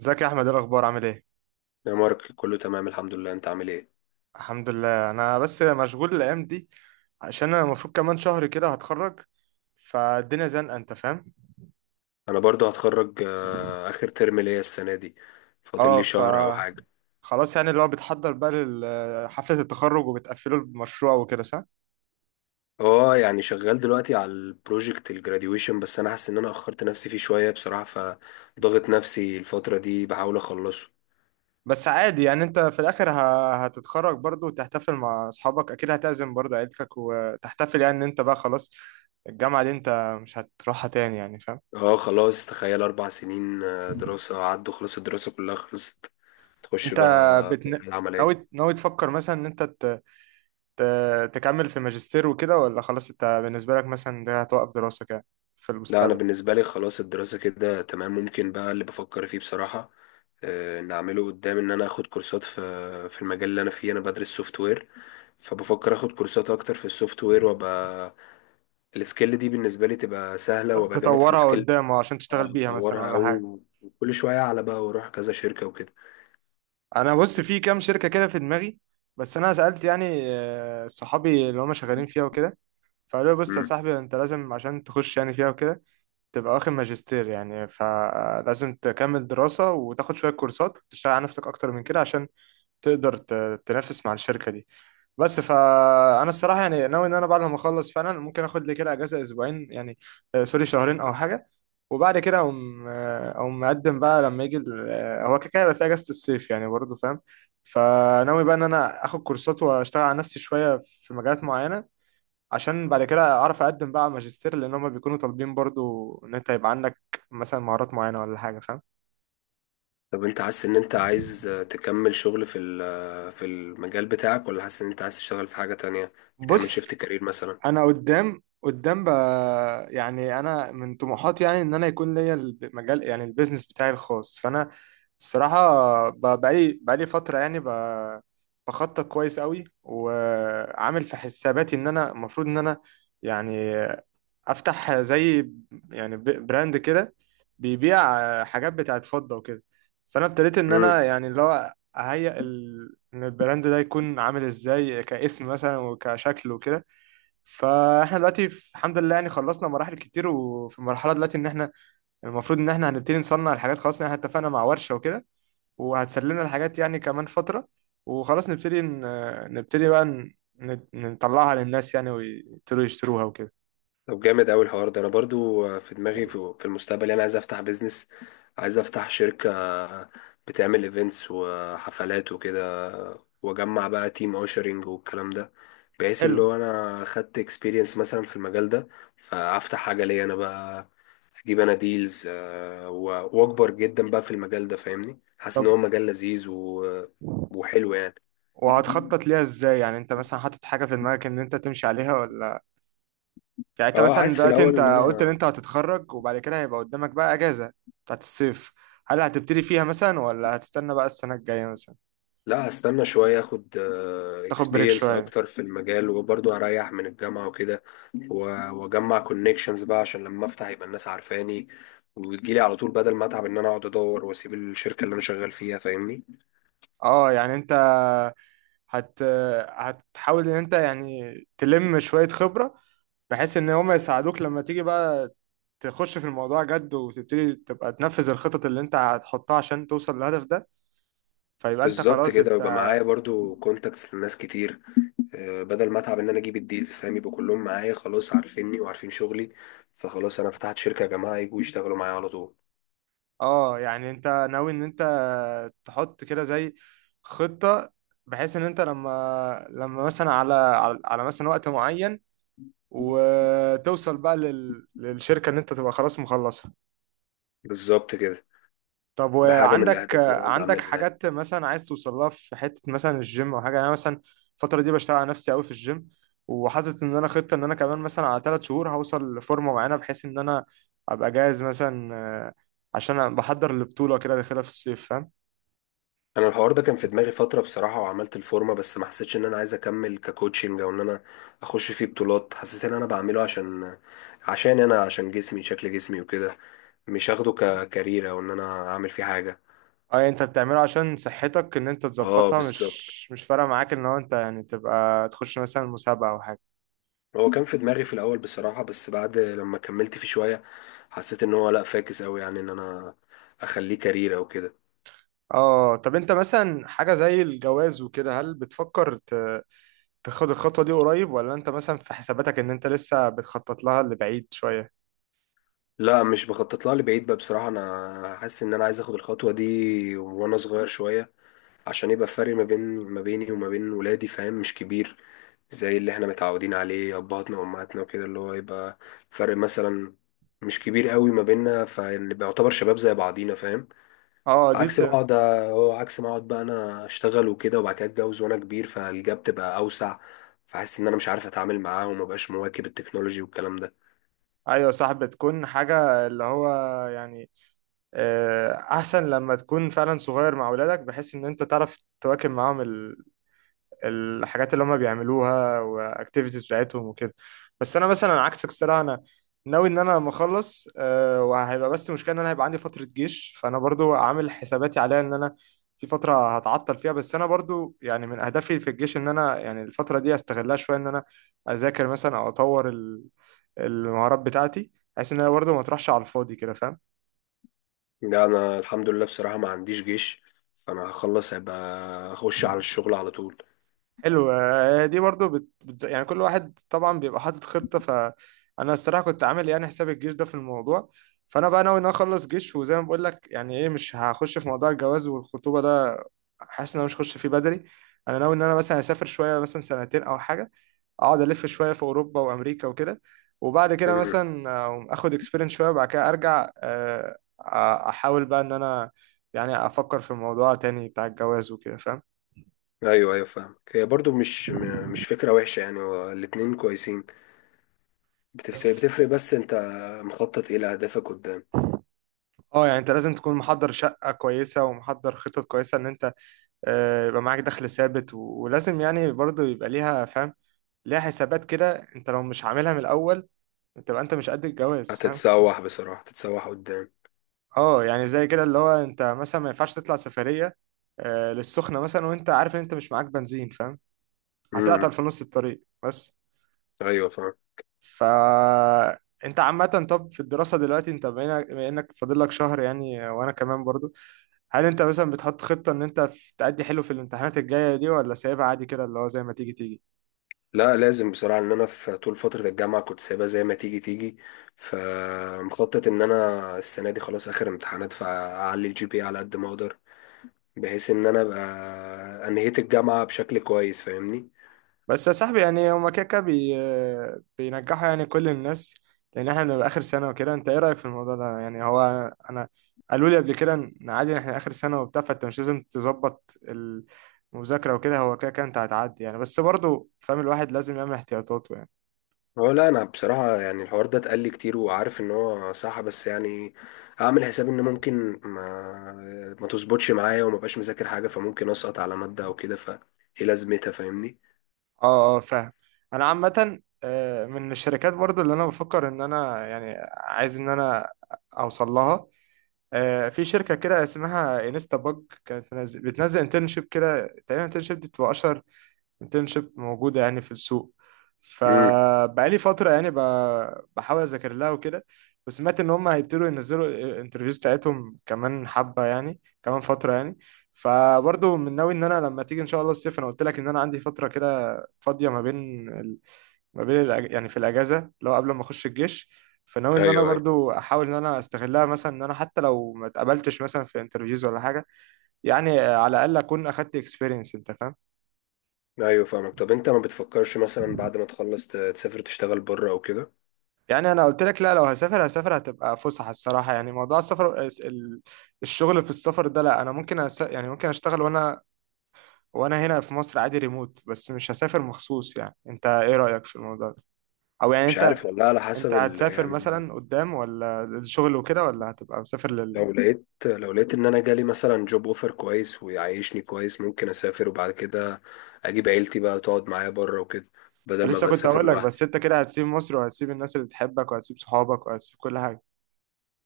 ازيك يا احمد، ايه الاخبار، عامل ايه؟ يا مارك، كله تمام الحمد لله. انت عامل ايه؟ الحمد لله. انا بس مشغول الايام دي عشان انا المفروض كمان شهر كده هتخرج، فالدنيا زنقه، انت فاهم. انا برضو هتخرج اخر ترم ليا السنه دي. فاضل اه لي ف شهر او حاجه. خلاص، يعني اللي هو بتحضر بقى لحفله التخرج وبتقفله المشروع وكده، صح؟ اه، يعني شغال دلوقتي على البروجكت الجراديويشن، بس انا حاسس ان انا اخرت نفسي فيه شويه بصراحه، فضغط نفسي الفتره دي بحاول اخلصه. بس عادي، يعني انت في الاخر هتتخرج برضه وتحتفل مع اصحابك، اكيد هتعزم برضه عيلتك وتحتفل، يعني ان انت بقى خلاص الجامعه دي انت مش هتروحها تاني، يعني فاهم. اه، خلاص، تخيل 4 سنين دراسه عدوا، خلاص الدراسه كلها خلصت. تخش انت بقى في بتن... الحياه العمليه. ناوي تفكر مثلا ان انت تكمل في ماجستير وكده، ولا خلاص انت بالنسبة لك مثلا ده هتوقف دراستك يعني في لا، انا المستقبل؟ بالنسبه لي خلاص الدراسه كده تمام. ممكن بقى اللي بفكر فيه بصراحه ان اعمله قدام، ان انا اخد كورسات في في المجال اللي انا فيه. انا بدرس سوفت وير، فبفكر اخد كورسات اكتر في السوفت وير، وابقى السكيل دي بالنسبه لي تبقى سهله، وابقى جامد في تطورها السكيل. قدام عشان تشتغل اه بيها مثلا، اطورها ولا قوي، حاجة؟ وكل شويه اعلى بقى، واروح كذا شركه وكده. انا بص، في كام شركة كده في دماغي، بس انا سألت يعني صحابي اللي هم شغالين فيها وكده، فقالوا لي بص يا مم. صاحبي، انت لازم عشان تخش يعني فيها وكده تبقى واخد ماجستير، يعني فلازم تكمل دراسة وتاخد شوية كورسات، تشتغل على نفسك اكتر من كده عشان تقدر تنافس مع الشركة دي. بس فانا الصراحه يعني ناوي ان انا بعد ما اخلص فعلا ممكن اخد لي كده اجازه اسبوعين، يعني سوري شهرين او حاجه. وبعد كده اقوم مقدم بقى لما يجي هو كده كده هيبقى في اجازه الصيف يعني برضه، فاهم. فناوي بقى ان انا اخد كورسات واشتغل على نفسي شويه في مجالات معينه، عشان بعد كده اعرف اقدم بقى على ماجستير، لان هم بيكونوا طالبين برضه ان انت يبقى عندك مثلا مهارات معينه ولا حاجه، فاهم. طب انت حاسس ان انت عايز تكمل شغل في ال- آه، في المجال بتاعك، ولا حاسس ان انت عايز تشتغل في حاجه تانية، تعمل بص، شيفت كارير مثلا؟ انا قدام بقى، يعني انا من طموحاتي يعني ان انا يكون ليا المجال، يعني البيزنس بتاعي الخاص. فانا الصراحه بقالي فتره يعني بخطط كويس قوي، وعامل في حساباتي ان انا المفروض ان انا يعني افتح زي يعني براند كده، بيبيع حاجات بتاعت فضه وكده. فانا ابتديت ان انا يعني اللي هو اهيئ ان البراند ده يكون عامل ازاي، كاسم مثلا وكشكل وكده. فاحنا دلوقتي الحمد لله يعني خلصنا مراحل كتير، وفي مرحله دلوقتي ان احنا المفروض ان احنا هنبتدي نصنع الحاجات خلاص، ان احنا اتفقنا مع ورشه وكده، وهتسلمنا الحاجات يعني كمان فتره. وخلاص نبتدي ن... نبتدي بقى ن... ن- نطلعها للناس يعني ويبتدوا يشتروها وكده. طب، جامد قوي الحوار ده. انا برضو في دماغي في المستقبل انا عايز افتح بيزنس، عايز افتح شركة بتعمل ايفنتس وحفلات وكده، واجمع بقى تيم اوشرنج والكلام ده، بحيث حلو. اللي هو انا خدت اكسبيرينس مثلا في المجال ده، فافتح حاجة ليا انا بقى، اجيب انا ديلز واكبر جدا بقى في المجال ده، فاهمني؟ حاسس ان هو طب مجال لذيذ وحلو يعني. وهتخطط ليها ازاي يعني؟ انت مثلا حاطط حاجه في دماغك ان انت تمشي عليها، ولا يعني انت اه، مثلا عايز في دلوقتي الاول انت ان قلت ان انا، انت هتتخرج، وبعد كده هيبقى قدامك بقى اجازه بتاعت الصيف، هل هتبتدي فيها مثلا ولا هتستنى بقى السنه الجايه مثلا؟ لا، هستنى شوية اخد تاخد بريك اكسبيرينس شوية. اكتر في المجال، وبرضه هريح من الجامعة وكده، واجمع كونكشنز بقى عشان لما افتح يبقى الناس عارفاني، وتجيلي على طول بدل ما اتعب ان انا اقعد ادور واسيب الشركة اللي انا شغال فيها، فاهمني؟ اه، يعني انت هت هتحاول ان انت يعني تلم شوية خبرة، بحيث ان هم يساعدوك لما تيجي بقى تخش في الموضوع جد، وتبتدي تبقى تنفذ الخطط اللي انت هتحطها عشان توصل للهدف ده، فيبقى انت بالظبط خلاص كده، انت. ويبقى معايا برضه كونتاكتس لناس كتير، بدل ما اتعب ان انا اجيب الديلز، فاهم؟ يبقى كلهم معايا خلاص، عارفيني وعارفين شغلي، فخلاص انا فتحت شركة يا جماعة يجوا يشتغلوا معايا على طول. اه، يعني انت ناوي ان انت تحط كده زي خطة، بحيث ان انت لما مثلا على مثلا وقت معين، وتوصل بقى للشركة ان انت تبقى خلاص مخلصة. بالظبط كده، طب ده حاجة من الاهداف اللي انا عايز عندك اعملها يعني. حاجات مثلا عايز توصل لها في حتة مثلا الجيم او حاجة؟ يعني انا مثلا الفترة دي بشتغل على نفسي قوي في الجيم، وحاطط ان انا خطة ان انا كمان مثلا على 3 شهور هوصل لفورمة معينة، بحيث ان انا ابقى جاهز مثلا، عشان أنا بحضر البطولة كده داخلها في الصيف، فاهم. انا الحوار ده كان في دماغي فتره بصراحه، وعملت الفورمه، بس ما حسيتش ان انا عايز اكمل ككوتشنج او ان انا اخش فيه بطولات. حسيت ان انا بعمله عشان انا، عشان جسمي، شكل جسمي وكده، مش هاخده ككارير او ان انا اعمل فيه حاجه. اه، يعني انت بتعمله عشان صحتك ان انت اه تظبطها، بالظبط. مش فارقة معاك ان هو انت يعني تبقى تخش مثلا مسابقة او حاجة. هو كان في دماغي في الاول بصراحه، بس بعد لما كملت فيه شويه حسيت ان هو لا، فاكس قوي يعني ان انا اخليه كارير او كده. اه، طب انت مثلا حاجة زي الجواز وكده، هل بتفكر تاخد الخطوة دي قريب، ولا انت مثلا في حساباتك ان انت لسه بتخطط لها لبعيد شوية؟ لا، مش بخطط لها لبعيد بقى بصراحه. انا حاسس ان انا عايز اخد الخطوه دي وانا صغير شويه، عشان يبقى الفرق ما بيني وما بين ولادي، فاهم؟ مش كبير، زي اللي احنا متعودين عليه ابهاتنا وامهاتنا وكده، اللي هو يبقى فرق مثلا مش كبير قوي ما بيننا، فنبقى يعتبر شباب زي بعضينا، فاهم؟ اه دي بت... عكس بقعد، هو عكس ما اقعد بقى انا اشتغل وكده، وبعد كده اتجوز وانا كبير، فالجاب تبقى اوسع، فحاسس ان انا مش عارف اتعامل معاه، ومبقاش مواكب التكنولوجي والكلام ده. ايوه، صح. بتكون حاجة اللي هو يعني احسن لما تكون فعلا صغير مع ولادك، بحيث ان انت تعرف تواكب معاهم الحاجات اللي هم بيعملوها واكتيفيتيز بتاعتهم وكده. بس انا مثلا عكسك، الصراحه انا ناوي ان انا لما اخلص وهيبقى بس مشكله ان انا هيبقى عندي فتره جيش، فانا برضو عامل حساباتي عليها ان انا في فتره هتعطل فيها. بس انا برضو يعني من اهدافي في الجيش ان انا يعني الفتره دي استغلها شويه، ان انا اذاكر مثلا او اطور المهارات بتاعتي، بحيث ان انا برضو ما تروحش على الفاضي كده، فاهم. لا، انا الحمد لله بصراحة ما عنديش جيش، فانا هخلص هيبقى اخش على الشغل على طول. حلو. آه، دي برضو بت... بت... يعني كل واحد طبعا بيبقى حاطط خطة، فأنا الصراحة كنت عامل يعني حساب الجيش ده في الموضوع، فأنا بقى ناوي إن أنا أخلص جيش. وزي ما بقول لك يعني إيه، مش هخش في موضوع الجواز والخطوبة ده، حاسس إن أنا مش هخش فيه بدري. أنا ناوي إن أنا مثلا أسافر شوية، مثلا سنتين أو حاجة، أقعد ألف شوية في أوروبا وأمريكا وكده، وبعد كده مثلا آخد إكسبيرينس شوية، وبعد كده أ- أحاول بقى إن أنا يعني أفكر في الموضوع تاني بتاع الجواز وكده، فاهم. ايوه ايوه فاهم. هي برضو مش فكره وحشه يعني، هو الاتنين كويسين، بس بتفرق. بس انت مخطط ايه لاهدافك قدام؟ اه يعني انت لازم تكون محضر شقة كويسة ومحضر خطط كويسة ان انت، يبقى معاك دخل ثابت، ولازم يعني برضه يبقى ليها، فاهم، ليها حسابات كده. انت لو مش عاملها من الاول تبقى انت مش قد الجواز، فاهم. هتتسوح بصراحه، هتتسوح قدام. اه، يعني زي كده اللي هو انت مثلا ما ينفعش تطلع سفرية، للسخنة مثلا، وانت عارف ان انت مش معاك بنزين، فاهم، امم هتعطل في نص الطريق بس. ايوه فاهم. ف انت عامة، طب في الدراسة دلوقتي انت بما إنك فاضل لك شهر يعني، وانا كمان برضه، هل انت مثلا بتحط خطة ان انت تأدي حلو في الامتحانات الجاية دي، ولا سايبها عادي كده اللي هو زي ما تيجي تيجي؟ لا، لازم بصراحه ان انا في طول فتره الجامعه كنت سايبها زي ما تيجي تيجي، فمخطط ان انا السنه دي خلاص اخر امتحانات فاعلي الجي بي على قد ما اقدر، بحيث ان انا ابقى انهيت الجامعه بشكل كويس، فاهمني؟ بس يا صاحبي، يعني هما كده كده بينجحوا يعني كل الناس، لان احنا بنبقى اخر سنة وكده. انت ايه رأيك في الموضوع ده؟ يعني هو انا قالوا لي قبل كده ان عادي احنا اخر سنة وبتاع، فانت مش لازم تظبط المذاكرة وكده، هو كده كده انت هتعدي يعني، بس برضه فاهم الواحد لازم يعمل احتياطاته يعني. هو لا، انا بصراحه يعني الحوار ده اتقال لي كتير، وعارف ان هو صح، بس يعني اعمل حساب ان ممكن ما تظبطش معايا، وما بقاش مذاكر حاجه، فممكن اسقط على ماده او كده، فايه لازمتها فاهمني؟ اه اه، فاهم. انا عامة من الشركات برضو اللي انا بفكر ان انا يعني عايز ان انا اوصل لها، في شركة كده اسمها انستا باج، كانت بتنزل انترنشيب كده، تقريبا انترنشيب دي بتبقى أشهر انترنشيب موجودة يعني في السوق. امم فبقالي فترة يعني بحاول أذاكر لها وكده. وسمعت إن هم هيبتدوا ينزلوا الانترفيوز بتاعتهم كمان حبة، يعني كمان فترة يعني، فبرضه من ناوي إن أنا لما تيجي إن شاء الله الصيف، أنا قلت لك إن أنا عندي فترة كده فاضية ما بين، يعني في الاجازه، لو قبل ما اخش الجيش. فناوي ان انا ايوه ايوه برضو احاول ان انا استغلها مثلا، ان انا حتى لو ما اتقبلتش مثلا في انترفيوز ولا حاجه، يعني على الاقل اكون اخدت اكسبيرينس، انت فاهم. ايوه فاهمك. طب انت ما بتفكرش مثلا بعد ما تخلص تسافر، تشتغل بره او كده؟ يعني انا قلت لك، لا، لو هسافر هسافر هتبقى فسحه الصراحه. يعني موضوع السفر الشغل في السفر ده، لا، انا ممكن يعني ممكن اشتغل وانا هنا في مصر عادي، ريموت، بس مش هسافر مخصوص. يعني انت ايه رايك في الموضوع ده؟ او يعني مش عارف والله، على انت حسب هتسافر يعني، مثلا قدام، ولا الشغل وكده، ولا هتبقى مسافر؟ لو لقيت ان انا جالي مثلا جوب اوفر كويس ويعيشني كويس، ممكن اسافر وبعد كده اجيب عيلتي بقى تقعد معايا بره وكده، بدل ما لسه كنت بسافر هقول لك، لوحدي، بس انت كده هتسيب مصر وهتسيب الناس اللي بتحبك وهتسيب صحابك وهتسيب كل حاجة،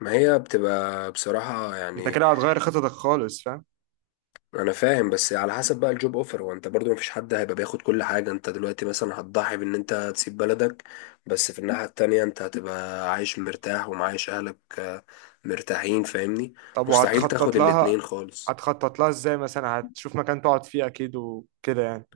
ما هي بتبقى بصراحة انت يعني. كده هتغير خططك خالص، فاهم. أنا فاهم، بس على حسب بقى الجوب أوفر. وأنت برضو مفيش حد هيبقى بياخد كل حاجة. أنت دلوقتي مثلا هتضحي بإن أنت تسيب بلدك، بس في الناحية التانية أنت هتبقى عايش مرتاح ومعايش أهلك مرتاحين فاهمني. طب مستحيل وهتخطط تاخد لها الاتنين خالص. هتخطط لها ازاي؟ مثلا هتشوف مكان تقعد فيه اكيد وكده يعني.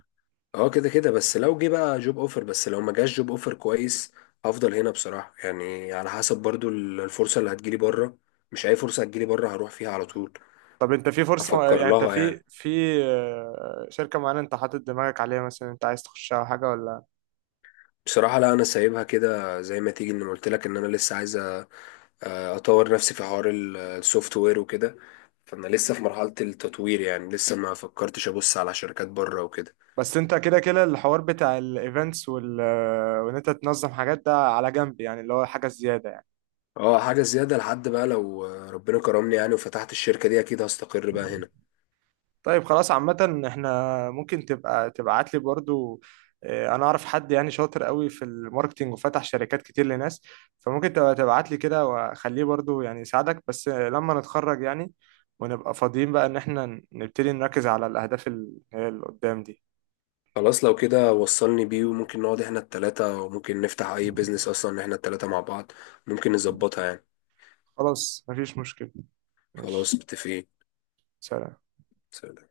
اه كده كده، بس لو جه بقى جوب أوفر، بس لو ما جاش جوب أوفر كويس، هفضل هنا بصراحة يعني، على حسب برضو الفرصة اللي هتجيلي بره، مش أي فرصة هتجيلي بره هروح فيها على طول، طب انت في فرصة، أفكر يعني انت لها في يعني. في آه، شركة معينة انت حاطط دماغك عليها مثلا، انت عايز تخشها او حاجة، ولا؟ بصراحة لا، أنا سايبها كده زي ما تيجي، إن قلت لك إن أنا لسه عايز أطور نفسي في حوار السوفت وير وكده، فأنا لسه في مرحلة التطوير يعني، لسه ما فكرتش أبص على شركات بره وكده. بس انت كده كده الحوار بتاع الايفنتس وال آه، وان انت تنظم حاجات ده على جنب، يعني اللي هو حاجة زيادة يعني. أه حاجة زيادة لحد بقى لو ربنا كرمني يعني وفتحت الشركة دي، أكيد هستقر بقى هنا. طيب خلاص، عامة احنا ممكن تبقى تبعت لي برضو، اه، انا اعرف حد يعني شاطر قوي في الماركتينج وفتح شركات كتير لناس، فممكن تبقى تبعت لي كده واخليه برضو يعني يساعدك. بس لما نتخرج يعني ونبقى فاضيين بقى ان احنا نبتدي نركز على الاهداف اللي قدام دي. خلاص، لو كده وصلني بيه، وممكن نقعد إحنا التلاتة، وممكن نفتح أي بيزنس أصلا إحنا التلاتة مع بعض، ممكن نظبطها يعني. خلاص مفيش مشكلة، ماشي، خلاص متفقين. سلام. سلام.